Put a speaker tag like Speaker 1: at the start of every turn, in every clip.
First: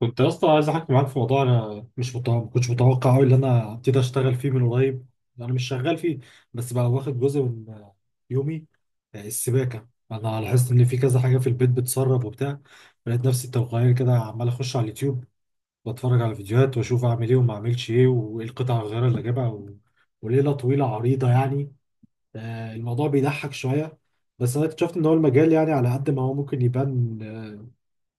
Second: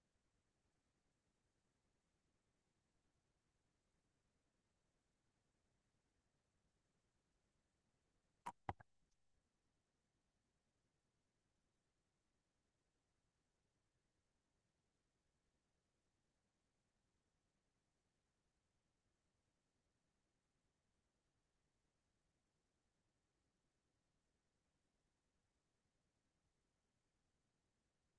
Speaker 1: كنت يا اسطى عايز احكي معاك في موضوع، انا مش متوقع ما كنتش متوقع قوي ان انا هبتدي اشتغل فيه من قريب. انا مش شغال فيه، بس بقى واخد جزء من يومي. السباكه، انا لاحظت ان في كذا حاجه في البيت بتسرب وبتاع. لقيت نفسي تلقائيا كده عمال اخش على اليوتيوب، بتفرج على فيديوهات واشوف اعمل ايه وما اعملش ايه وايه القطع الغيار اللي اجيبها وليله طويله عريضه يعني. الموضوع بيضحك شويه. بس انا اكتشفت ان هو المجال، يعني على قد ما هو ممكن يبان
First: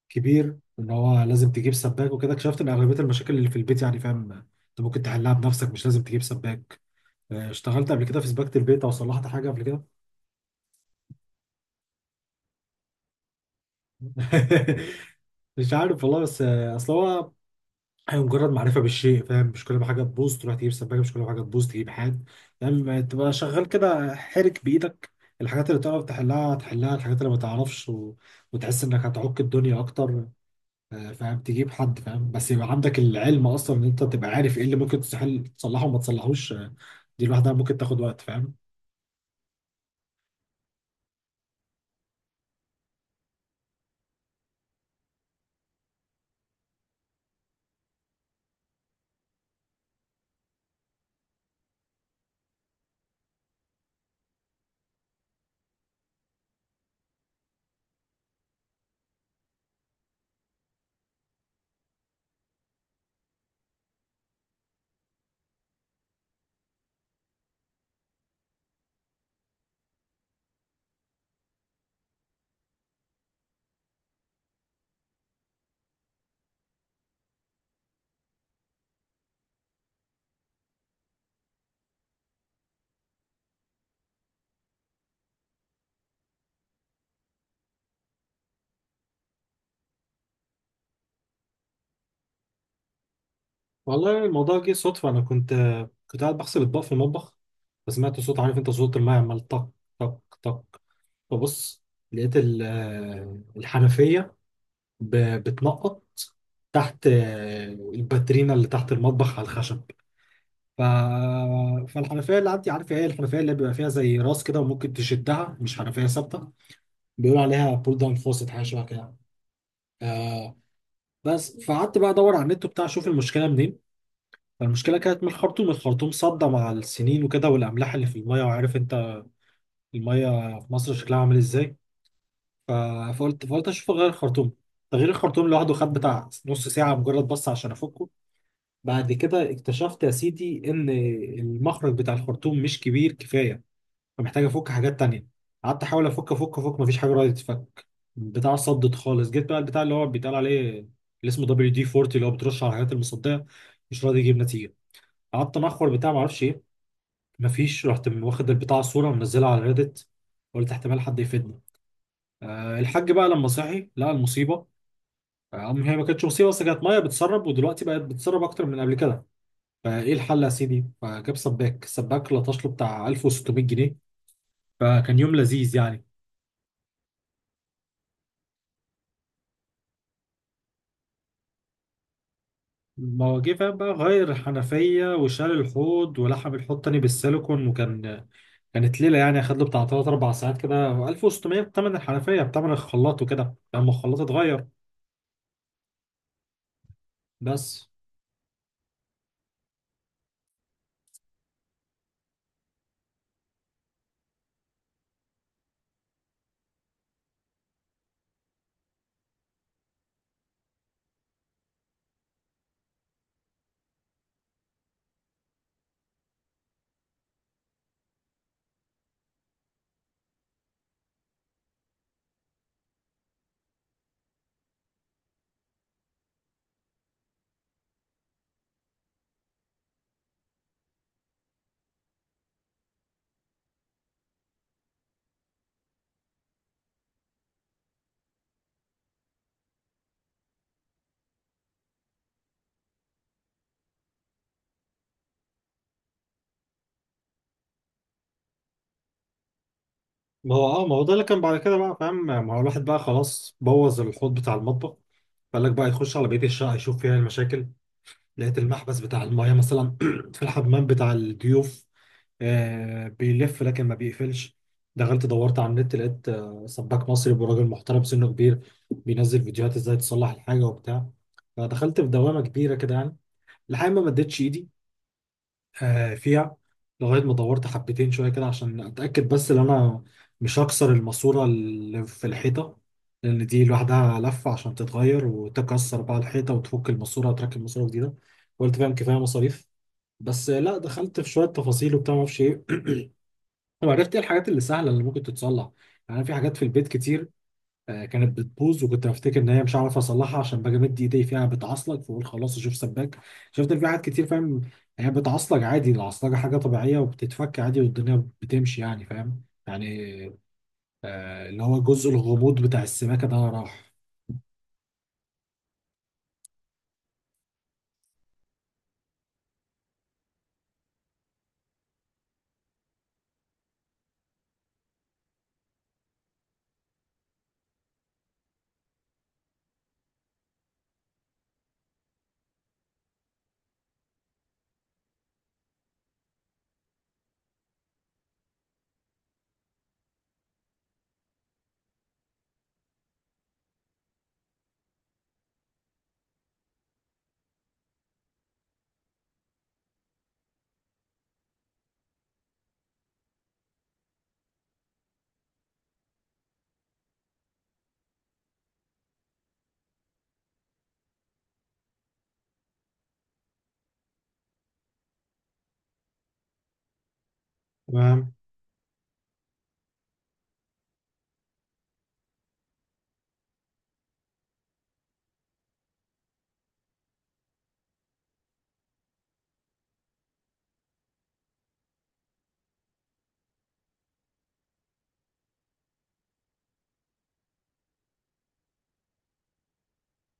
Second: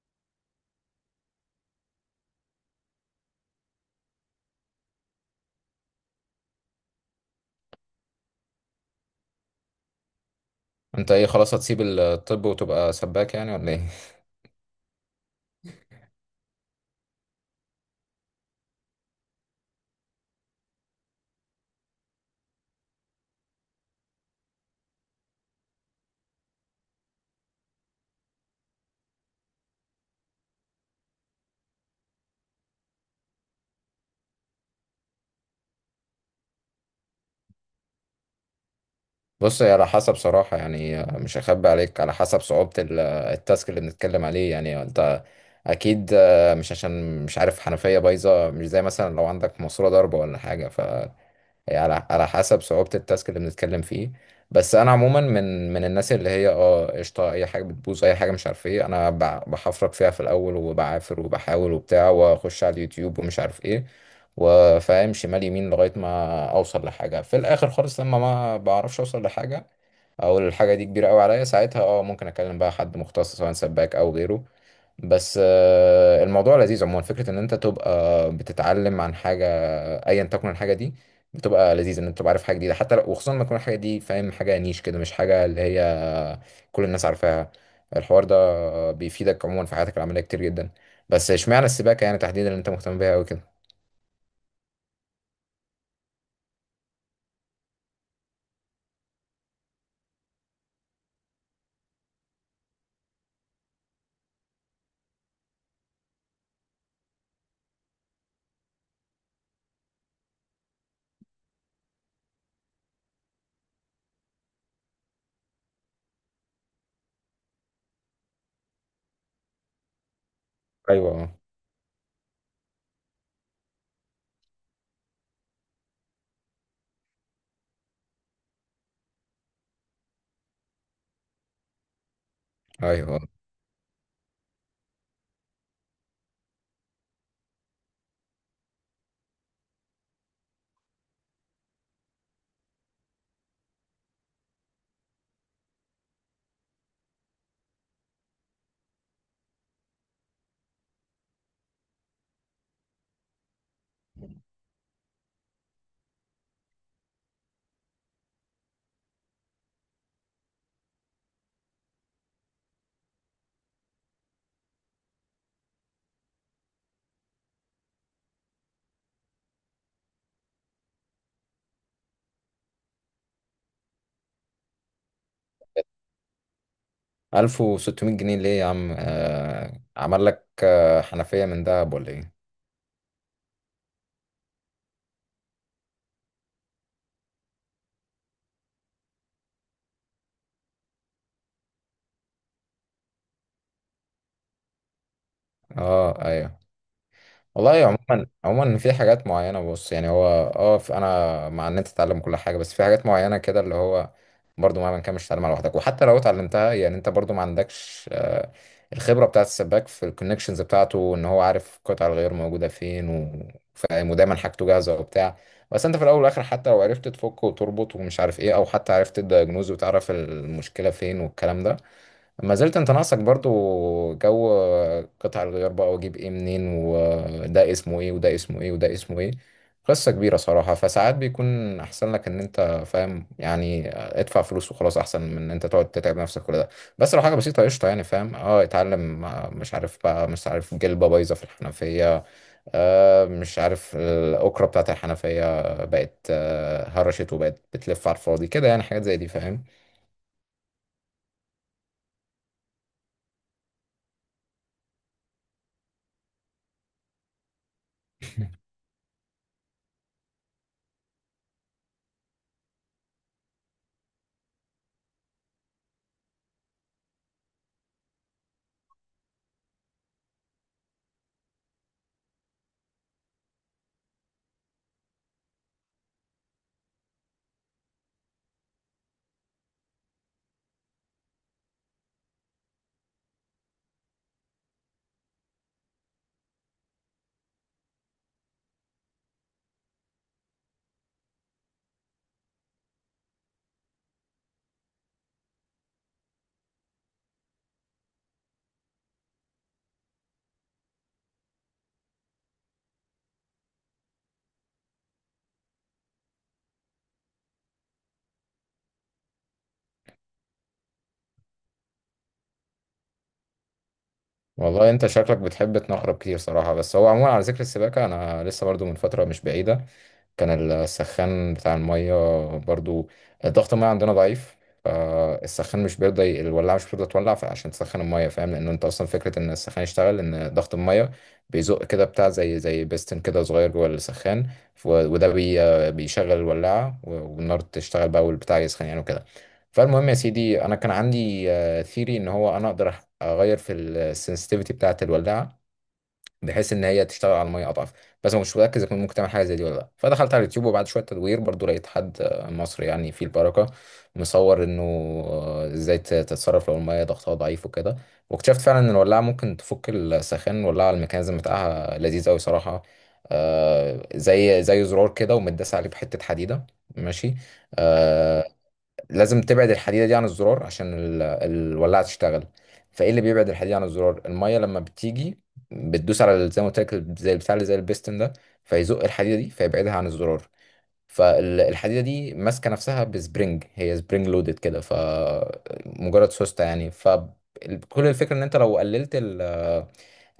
Speaker 1: كبير ان هو لازم تجيب سباك وكده، اكتشفت ان اغلبيه المشاكل اللي في البيت يعني، فاهم، انت ممكن تحلها بنفسك، مش لازم تجيب سباك. اشتغلت قبل كده في سباكه البيت او صلحت حاجه قبل كده؟
Speaker 2: انت ايه خلاص هتسيب الطب وتبقى سباك يعني ولا ايه؟
Speaker 1: مش عارف والله، بس اصل هو، هي مجرد معرفه بالشيء، فاهم، مش كل ما حاجه تبوظ تروح تجيب سباكه، مش كل ما حاجه تبوظ تجيب حاد. يعني ما تبقى شغال كده، حرك بايدك، الحاجات اللي تعرف تحلها تحلها، الحاجات اللي ما تعرفش وتحس انك هتعك الدنيا اكتر، فاهم، تجيب حد فاهم، بس يبقى عندك العلم اصلا ان انت تبقى عارف ايه اللي ممكن تستحيل تصلحه وما تصلحوش. دي لوحدها ممكن تاخد وقت، فاهم.
Speaker 2: بص، هي على حسب صراحة، يعني مش هخبي عليك، على حسب صعوبة التاسك اللي بنتكلم عليه. يعني انت اكيد، مش عشان مش عارف حنفية بايظة مش زي مثلا لو عندك ماسورة ضربة ولا حاجة. هي على حسب صعوبة التاسك اللي بنتكلم فيه. بس انا عموما من الناس اللي هي قشطة، اي حاجة بتبوظ اي حاجة مش عارف ايه، انا بحفرك فيها في الاول وبعافر وبحاول وبتاع، واخش على اليوتيوب ومش عارف ايه، وفاهم شمال يمين لغاية ما اوصل لحاجة في الاخر خالص. لما ما بعرفش اوصل لحاجة او الحاجة دي كبيرة قوي عليا، ساعتها ممكن اكلم بقى حد مختص، سواء سباك او غيره. بس الموضوع لذيذ عموما، فكرة ان انت تبقى بتتعلم عن حاجة ايا تكن الحاجه دي. بتبقى لذيذه ان انت تبقى عارف حاجه جديده، حتى لو وخصوصا لما تكون الحاجه دي فاهم حاجه نيش كده، مش حاجه اللي هي كل الناس عارفاها. الحوار ده بيفيدك عموما في حياتك العمليه كتير جدا. بس اشمعنى السباكه يعني تحديدا اللي انت مهتم بيها قوي كده؟
Speaker 1: والله الموضوع جه صدفه، انا كنت قاعد بغسل اطباق في المطبخ، فسمعت صوت، عارف انت، صوت الماء عمال طق طق طق. فبص، لقيت الحنفيه بتنقط تحت الباترينا اللي تحت المطبخ على الخشب. ف... فالحنفيه اللي عندي، عارف ايه، الحنفيه اللي بيبقى فيها زي راس كده وممكن تشدها، مش حنفيه ثابته، بيقولوا عليها بول داون فوست، حاجه شبه كده. آه.
Speaker 2: ايوه.
Speaker 1: بس فقعدت بقى ادور على النت وبتاع اشوف المشكله منين. فالمشكله كانت من الخرطوم، الخرطوم صدى مع السنين وكده، والاملاح اللي في الميه، وعارف انت الميه في مصر شكلها عامل ازاي. ف-
Speaker 2: ايوه.
Speaker 1: فقلت اشوف غير الخرطوم. تغيير الخرطوم لوحده خد بتاع نص ساعه مجرد بس عشان افكه. بعد كده اكتشفت يا سيدي ان المخرج بتاع الخرطوم مش كبير كفايه، فمحتاج افك حاجات تانية. قعدت احاول افك افك افك، مفيش حاجه راضيه تتفك، البتاع صدت خالص. جيت بقى البتاع اللي هو بيتقال عليه، اللي اسمه دبليو دي 40، اللي هو بترش على الحاجات المصديه، مش راضي يجيب نتيجه. قعدت انخر بتاع معرفش ايه، مفيش، رحت من واخد البتاع صوره منزلها على ريدت، قلت احتمال حد يفيدنا. أه الحاج بقى لما صحي لقى المصيبه. آه، أم هي ما كانتش مصيبه، بس كانت ميه بتسرب، ودلوقتي بقت بتسرب اكتر من قبل كده. فايه الحل يا سيدي؟ فجاب سباك، السباك لطش له بتاع 1600 جنيه. فكان يوم لذيذ يعني.
Speaker 2: 1600 جنيه ليه يا عم؟ عمل لك حنفيه من دهب ولا ايه؟
Speaker 1: ما هو جه فاهم بقى، غير الحنفية وشال الحوض ولحم الحوض تاني بالسيليكون، وكان كانت ليلة يعني، خد له بتاع تلات أربع ساعات كده. 1600 بتمن الحنفية بتمن الخلاط وكده لما الخلاط اتغير،
Speaker 2: اه، ايوه. والله،
Speaker 1: بس.
Speaker 2: عموما في حاجات معينة، بص يعني هو، اه انا مع ان انت تتعلم كل حاجة، بس في حاجات معينة كده اللي هو برضو مهما كان مش هتتعلمها لوحدك. وحتى لو اتعلمتها يعني، انت برضو ما عندكش الخبرة بتاعة السباك في الكونكشنز بتاعته، ان هو عارف قطع الغيار موجودة فين فاهم، ودايما حاجته جاهزة وبتاع. بس انت في الاول والاخر، حتى لو عرفت تفك وتربط ومش عارف ايه، او حتى عرفت الدايجنوز وتعرف المشكلة فين والكلام ده، ما زلت انت ناقصك برضو جو قطع الغيار بقى، واجيب ايه منين، وده اسمه ايه وده اسمه ايه وده اسمه ايه. قصة كبيرة صراحة. فساعات بيكون احسن لك ان انت فاهم، يعني ادفع فلوس وخلاص، احسن من ان انت تقعد تتعب نفسك كل ده. بس لو حاجة بسيطة قشطة، يعني فاهم، اتعلم. مش عارف بقى، مش عارف جلبة بايظة في الحنفية، مش عارف الأكرة بتاعت الحنفية بقت هرشت وبقت بتلف على الفاضي كده، يعني حاجات زي دي فاهم.
Speaker 1: ما هو ده اللي كان بعد كده بقى، فاهم، ما هو الواحد بقى خلاص بوظ الحوض بتاع المطبخ، فقال لك بقى يخش على بقية الشقة يشوف فيها المشاكل. لقيت المحبس بتاع المايه مثلا في الحمام بتاع الضيوف، بيلف لكن ما بيقفلش. دخلت دورت على النت، لقيت سباك مصري وراجل محترم سنه كبير بينزل فيديوهات ازاي تصلح الحاجه وبتاع. فدخلت في دوامه كبيره كده يعني، لحد ما مديتش ايدي فيها، لغايه ما دورت حبتين شويه كده عشان اتاكد بس ان انا مش هكسر الماسوره اللي في الحيطه، لان دي لوحدها لفه، عشان تتغير وتكسر بقى الحيطه وتفك الماسوره وتركب ماسوره جديده، قلت فاهم كفايه مصاريف. بس لا، دخلت في شويه تفاصيل وبتاع ما اعرفش ايه، وعرفت ايه الحاجات اللي سهله اللي ممكن تتصلح. يعني في حاجات في البيت كتير كانت بتبوظ، وكنت بفتكر ان هي مش هعرف اصلحها عشان باجي امد ايدي فيها بتعصلك، فاقول خلاص اشوف سباك. شفت إن في حاجات كتير، فاهم، هي بتعصلك عادي، العصلجه حاجه طبيعيه وبتتفك عادي والدنيا بتمشي يعني، فاهم يعني، اللي هو جزء الغموض بتاع السماكه ده راح.
Speaker 2: والله، انت شكلك بتحب تنخرب كتير صراحة. بس هو عموما، على ذكر السباكة، انا لسه برضو من فترة مش بعيدة كان السخان بتاع المية، برضو ضغط المية عندنا ضعيف، فالسخان مش بيرضى، الولاعة مش بترضى تولع عشان تسخن المية. فاهم، لأن أنت أصلا فكرة إن السخان يشتغل إن ضغط المية بيزق كده بتاع، زي بيستن كده صغير جوه السخان. وده بيشغل الولاعة، والنار تشتغل بقى والبتاع يسخن يعني وكده. فالمهم يا سيدي، أنا كان عندي ثيري إن هو أنا أقدر أغير في السنسيتيفيتي بتاعة الولاعة، بحيث ان هي تشتغل على الميه اضعف. بس ما كنتش متاكد اذا كنت ممكن تعمل حاجه زي دي ولا لا. فدخلت على اليوتيوب، وبعد شويه تدوير برضو لقيت حد مصري يعني في البركه، مصور انه ازاي تتصرف لو الميه ضغطها ضعيف وكده. واكتشفت فعلا ان الولاعه ممكن تفك السخان، والولاعه الميكانيزم بتاعها لذيذ قوي صراحه. زي زرار كده ومتداس عليه بحته حديده. ماشي.
Speaker 1: تمام.
Speaker 2: آه، لازم تبعد الحديدة دي عن الزرار عشان الولاعة تشتغل. فايه اللي بيبعد الحديدة عن الزرار؟ المية، لما بتيجي بتدوس على زي ما قلت لك، زي البتاع اللي زي البيستن ده، فيزق الحديدة دي فيبعدها عن الزرار. فالحديدة دي ماسكة نفسها بسبرينج، هي سبرينج لودد كده، فمجرد سوستة يعني. فكل الفكرة ان انت لو قللت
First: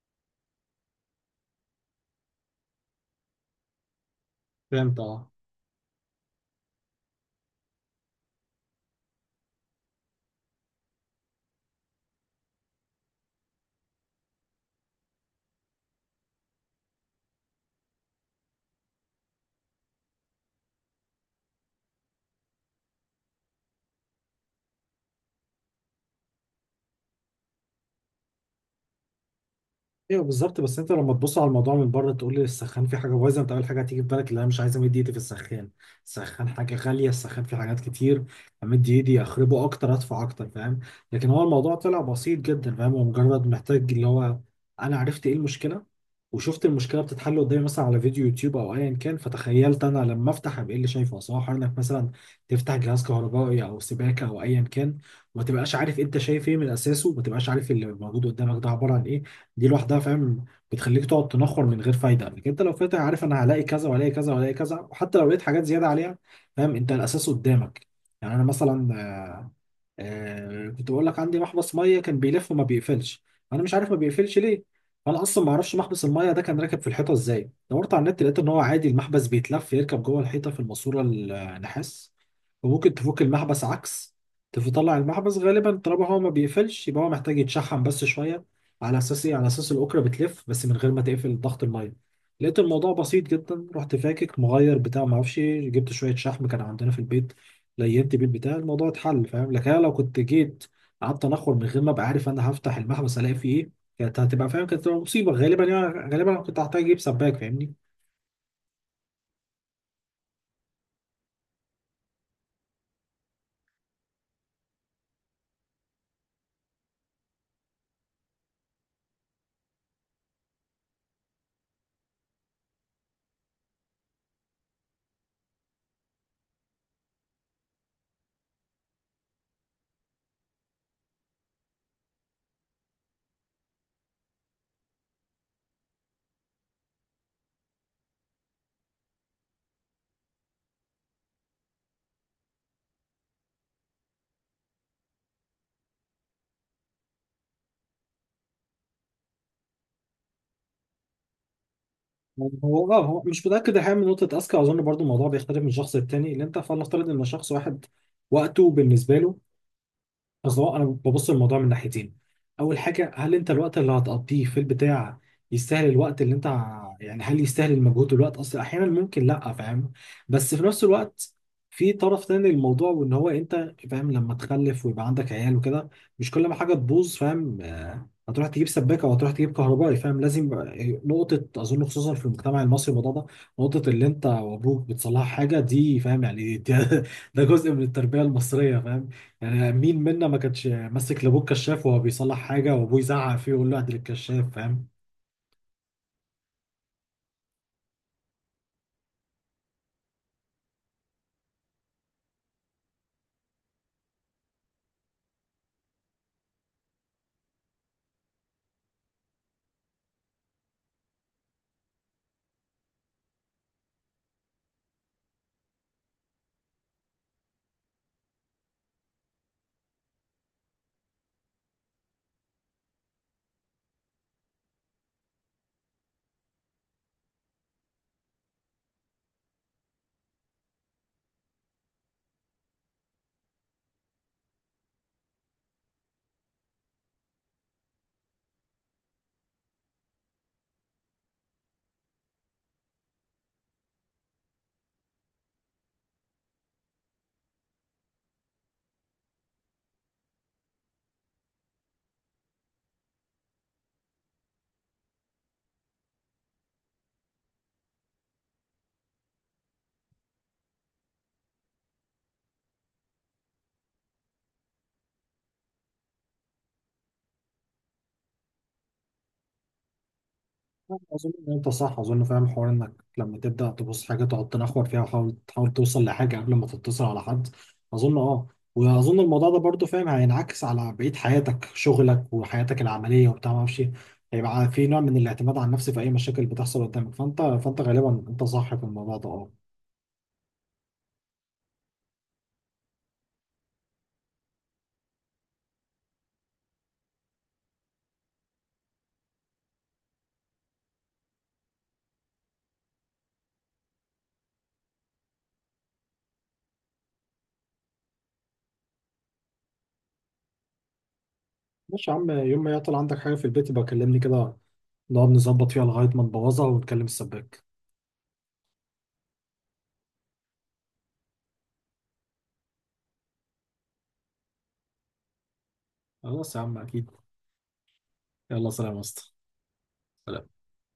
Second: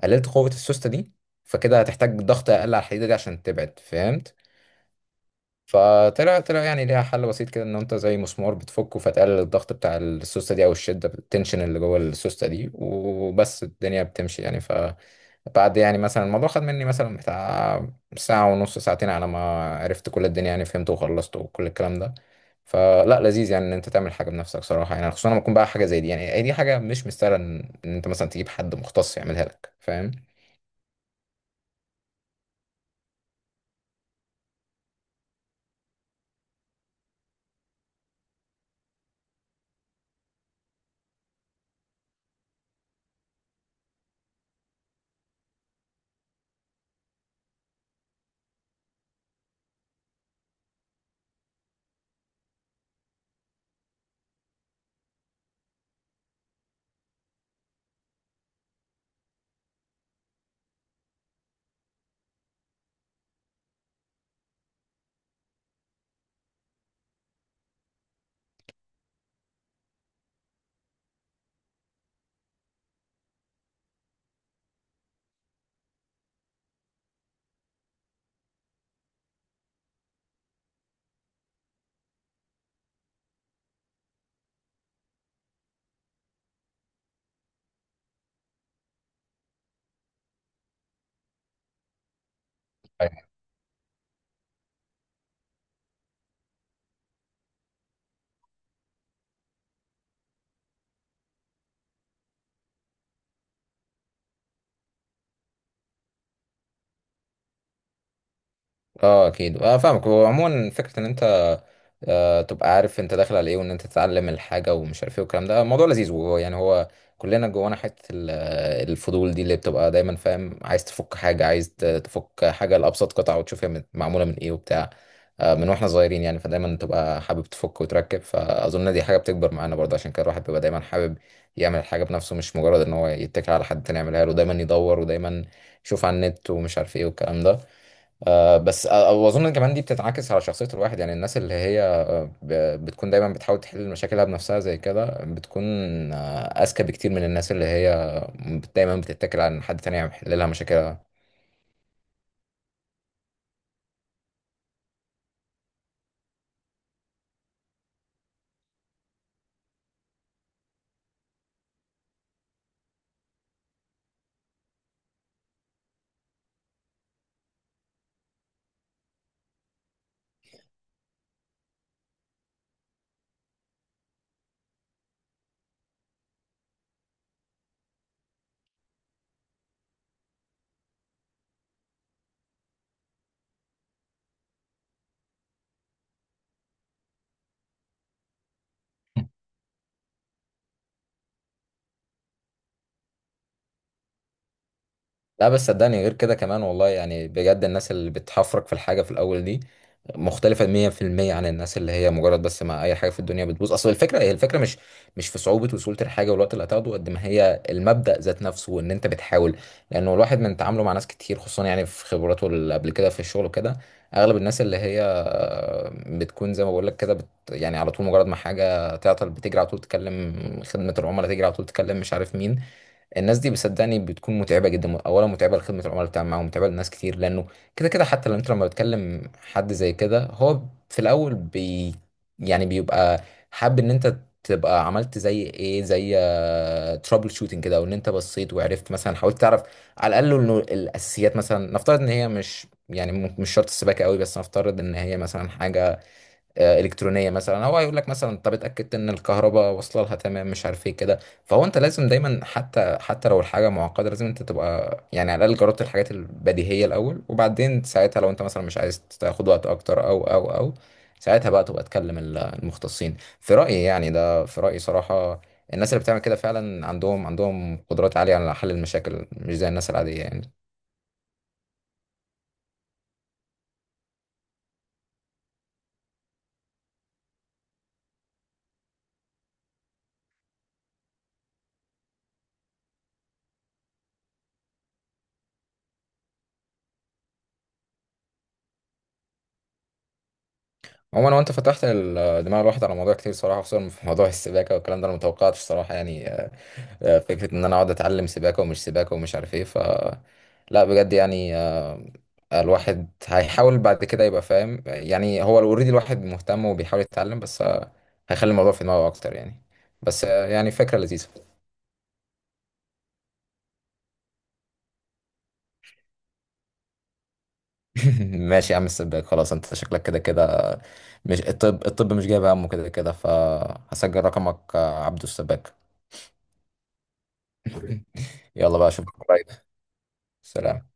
Speaker 2: قللت قوة السوستة دي، فكده هتحتاج ضغط اقل على الحديدة دي عشان تبعد، فهمت؟
Speaker 1: فهمت اه.
Speaker 2: فطلع يعني ليها حل بسيط كده، ان انت زي مسمار بتفكه، فتقلل الضغط بتاع السوسته دي او الشده، التنشن اللي جوه السوسته دي، وبس الدنيا بتمشي يعني. ف بعد، يعني مثلا، الموضوع خد مني مثلا بتاع ساعة ونص، ساعتين على ما عرفت كل الدنيا يعني، فهمت وخلصت وكل الكلام ده. فلا، لذيذ يعني ان انت تعمل حاجة بنفسك صراحة، يعني خصوصا لما تكون بقى حاجة زي دي. يعني هي دي حاجة مش مستاهلة ان إن انت مثلا تجيب حد مختص يعملها لك، فاهم.
Speaker 1: ايوه بالظبط، بس انت لما تبص على الموضوع من بره، تقول لي السخان فيه حاجه بايظه، انت اول حاجه هتيجي في بالك اللي انا مش عايز امد ايدي في السخان. السخان حاجه غاليه، السخان فيه حاجات كتير، امد ايدي اخربه اكتر، ادفع اكتر، فاهم. لكن هو الموضوع طلع بسيط جدا، فاهم، هو مجرد محتاج اللي هو، انا عرفت ايه المشكله وشفت المشكله بتتحل قدامي مثلا على فيديو يوتيوب او ايا كان. فتخيلت انا لما افتح ابقى إيه اللي شايفه، سواء انك مثلا تفتح جهاز كهربائي او سباكه او ايا كان، وما تبقاش عارف انت شايف ايه من اساسه، وما تبقاش عارف اللي موجود قدامك ده عباره عن ايه. دي لوحدها، فاهم، بتخليك تقعد تنخر من غير فايده. لكن انت لو فاتح عارف انا هلاقي كذا وهلاقي كذا وهلاقي كذا، وحتى لو لقيت حاجات زياده عليها، فاهم، انت الاساس قدامك. يعني انا مثلا، كنت بقول لك عندي محبس ميه كان بيلف وما بيقفلش، انا مش عارف ما بيقفلش ليه. فانا اصلا ما اعرفش محبس الميه ده كان راكب في الحيطه ازاي. دورت على النت لقيت ان هو عادي، المحبس بيتلف يركب جوه الحيطه في الماسوره النحاس، وممكن تفك المحبس عكس، تطلع المحبس. غالبا طالما هو ما بيقفلش يبقى هو محتاج يتشحم بس شويه. على اساس ايه؟ على اساس الاكره بتلف بس من غير ما تقفل ضغط الميه. لقيت الموضوع
Speaker 2: أيوة.
Speaker 1: بسيط جدا، رحت فاكك مغير بتاع ما اعرفش إيه، جبت شويه شحم كان عندنا في البيت، لينت بيه البتاع، الموضوع اتحل، فاهم. لكن انا لو كنت جيت قعدت انخر من غير ما ابقى عارف انا هفتح المحبس الاقي فيه ايه، كانت هتبقى، فاهم، كانت هتبقى مصيبه غالبا يعني. غالبا انا كنت هحتاج اجيب سباك، فاهمني.
Speaker 2: اه، اكيد، اه فاهمك. وعموما فكره ان انت تبقى عارف انت داخل على ايه، وان انت تتعلم الحاجه ومش عارف ايه والكلام ده. الموضوع لذيذ. وهو يعني هو، كلنا جوانا حته الفضول دي، اللي بتبقى دايما فاهم، عايز تفك حاجه، عايز تفك حاجه لابسط قطعه، وتشوف هي معموله من ايه وبتاع. من واحنا صغيرين يعني، فدايما تبقى حابب تفك وتركب. فاظن دي حاجه بتكبر معانا برضه. عشان كده الواحد بيبقى دايما حابب يعمل الحاجه بنفسه، مش مجرد ان هو يتكل على حد تاني يعملها له، دايما يدور ودايما يشوف على النت ومش عارف ايه والكلام ده. بس واظن كمان دي بتتعكس على شخصيه الواحد. يعني الناس اللي هي بتكون دايما بتحاول تحل مشاكلها بنفسها زي كده، بتكون أذكى بكتير من الناس اللي هي دايما بتتكل على إن حد تاني يحل لها مشاكلها.
Speaker 1: هو مش متاكد الحقيقه من نقطه اذكى، اظن برضو الموضوع بيختلف من شخص للتاني، اللي انت فلنفترض ان شخص واحد، وقته بالنسبه له، اصل هو انا ببص للموضوع من ناحيتين. اول حاجه، هل انت الوقت اللي هتقضيه في البتاع يستاهل الوقت اللي انت يعني هل يستاهل المجهود والوقت، اصل احيانا ممكن لا، فاهم. بس في نفس الوقت، في طرف تاني للموضوع، وان هو انت فاهم لما تخلف ويبقى عندك عيال وكده، مش كل ما حاجه تبوظ، فاهم، هتروح تجيب سباكه وهتروح تجيب كهربائي، فاهم، لازم، نقطه اظن خصوصا في المجتمع المصري الموضوع ده، نقطه اللي انت وابوك بتصلح حاجه دي، فاهم، يعني دي ده جزء من التربيه المصريه، فاهم. يعني مين منا ما كانش ماسك لابوه الكشاف وهو بيصلح حاجه وابوه يزعق فيه ويقول له ادي الكشاف، فاهم.
Speaker 2: لا بس صدقني غير كده كمان والله، يعني بجد، الناس اللي بتحفرك في الحاجة في الأول دي مختلفة 100% عن الناس اللي هي مجرد بس مع أي حاجة في الدنيا بتبوظ. أصل الفكرة، هي الفكرة مش في صعوبة وسهولة الحاجة والوقت اللي هتاخده، قد ما هي المبدأ ذات نفسه وإن أنت بتحاول. لأنه الواحد من تعامله مع ناس كتير، خصوصا يعني في خبراته اللي قبل كده في الشغل وكده، أغلب الناس اللي هي بتكون زي ما بقول لك كده، يعني على طول مجرد ما حاجة تعطل بتجري على طول تكلم خدمة العملاء، تجري على طول تكلم مش عارف مين. الناس دي بصدقني بتكون متعبه جدا. اولا متعبه لخدمه العملاء بتاعهم معاهم، متعبه لناس كتير، لانه كده كده حتى لو انت لما بتكلم حد زي كده، هو في الاول يعني بيبقى حابب ان انت تبقى عملت زي ايه، زي ترابل شوتنج كده، وان انت بصيت وعرفت، مثلا حاولت تعرف على الاقل انه الاساسيات. مثلا نفترض ان هي مش يعني مش شرط السباكه قوي، بس نفترض ان هي مثلا حاجه الكترونيه مثلا، هو هيقول لك مثلا، طب اتاكدت ان الكهرباء واصله لها تمام، مش عارف ايه كده. فهو انت لازم دايما، حتى لو الحاجه معقده، لازم انت تبقى يعني على الاقل جربت الحاجات البديهيه الاول. وبعدين ساعتها لو انت مثلا مش عايز تاخد وقت اكتر او او او ساعتها بقى تبقى تكلم المختصين، في رايي يعني. ده في رايي صراحه. الناس اللي بتعمل كده فعلا عندهم، عندهم قدرات عاليه على حل المشاكل، مش زي الناس العاديه يعني.
Speaker 1: اظن ان انت صح، اظن فاهم حوار انك لما تبدا تبص حاجه تقعد تنخور فيها، وتحاول تحاول توصل لحاجه قبل ما تتصل على حد، اظن اه. واظن الموضوع ده برضو فاهم هينعكس على بقيه حياتك، شغلك وحياتك العمليه وبتاع ما اعرفش إيه. هيبقى في نوع من الاعتماد على النفس في اي مشاكل بتحصل قدامك، فانت غالبا انت صح في الموضوع ده، اه.
Speaker 2: عموما، وانت فتحت دماغ الواحد على موضوع كتير صراحه، خصوصا في موضوع السباكه والكلام ده. انا متوقعتش صراحه يعني فكرة إن أنا أقعد أتعلم سباكة ومش سباكة ومش عارف إيه ف. لا، بجد يعني. الواحد هيحاول بعد كده يبقى فاهم. يعني هو اوريدي الواحد مهتم وبيحاول يتعلم، بس هيخلي الموضوع في دماغه أكتر يعني. بس يعني فكرة لذيذة.
Speaker 1: ماشي يا عم، يوم ما يعطل عندك حاجة في البيت يبقى كلمني كده، نقعد نظبط فيها لغاية ما نبوظها ونكلم السباك.
Speaker 2: ماشي يا عم السباك، خلاص أنت شكلك كده كده مش الطب، الطب مش جايب همه كده كده، فهسجل رقمك، عبدو السباك.
Speaker 1: خلاص يا عم، أكيد. يلا
Speaker 2: يلا بقى
Speaker 1: سلام يا
Speaker 2: أشوفك
Speaker 1: اسطى.
Speaker 2: قريب.
Speaker 1: سلام.
Speaker 2: سلام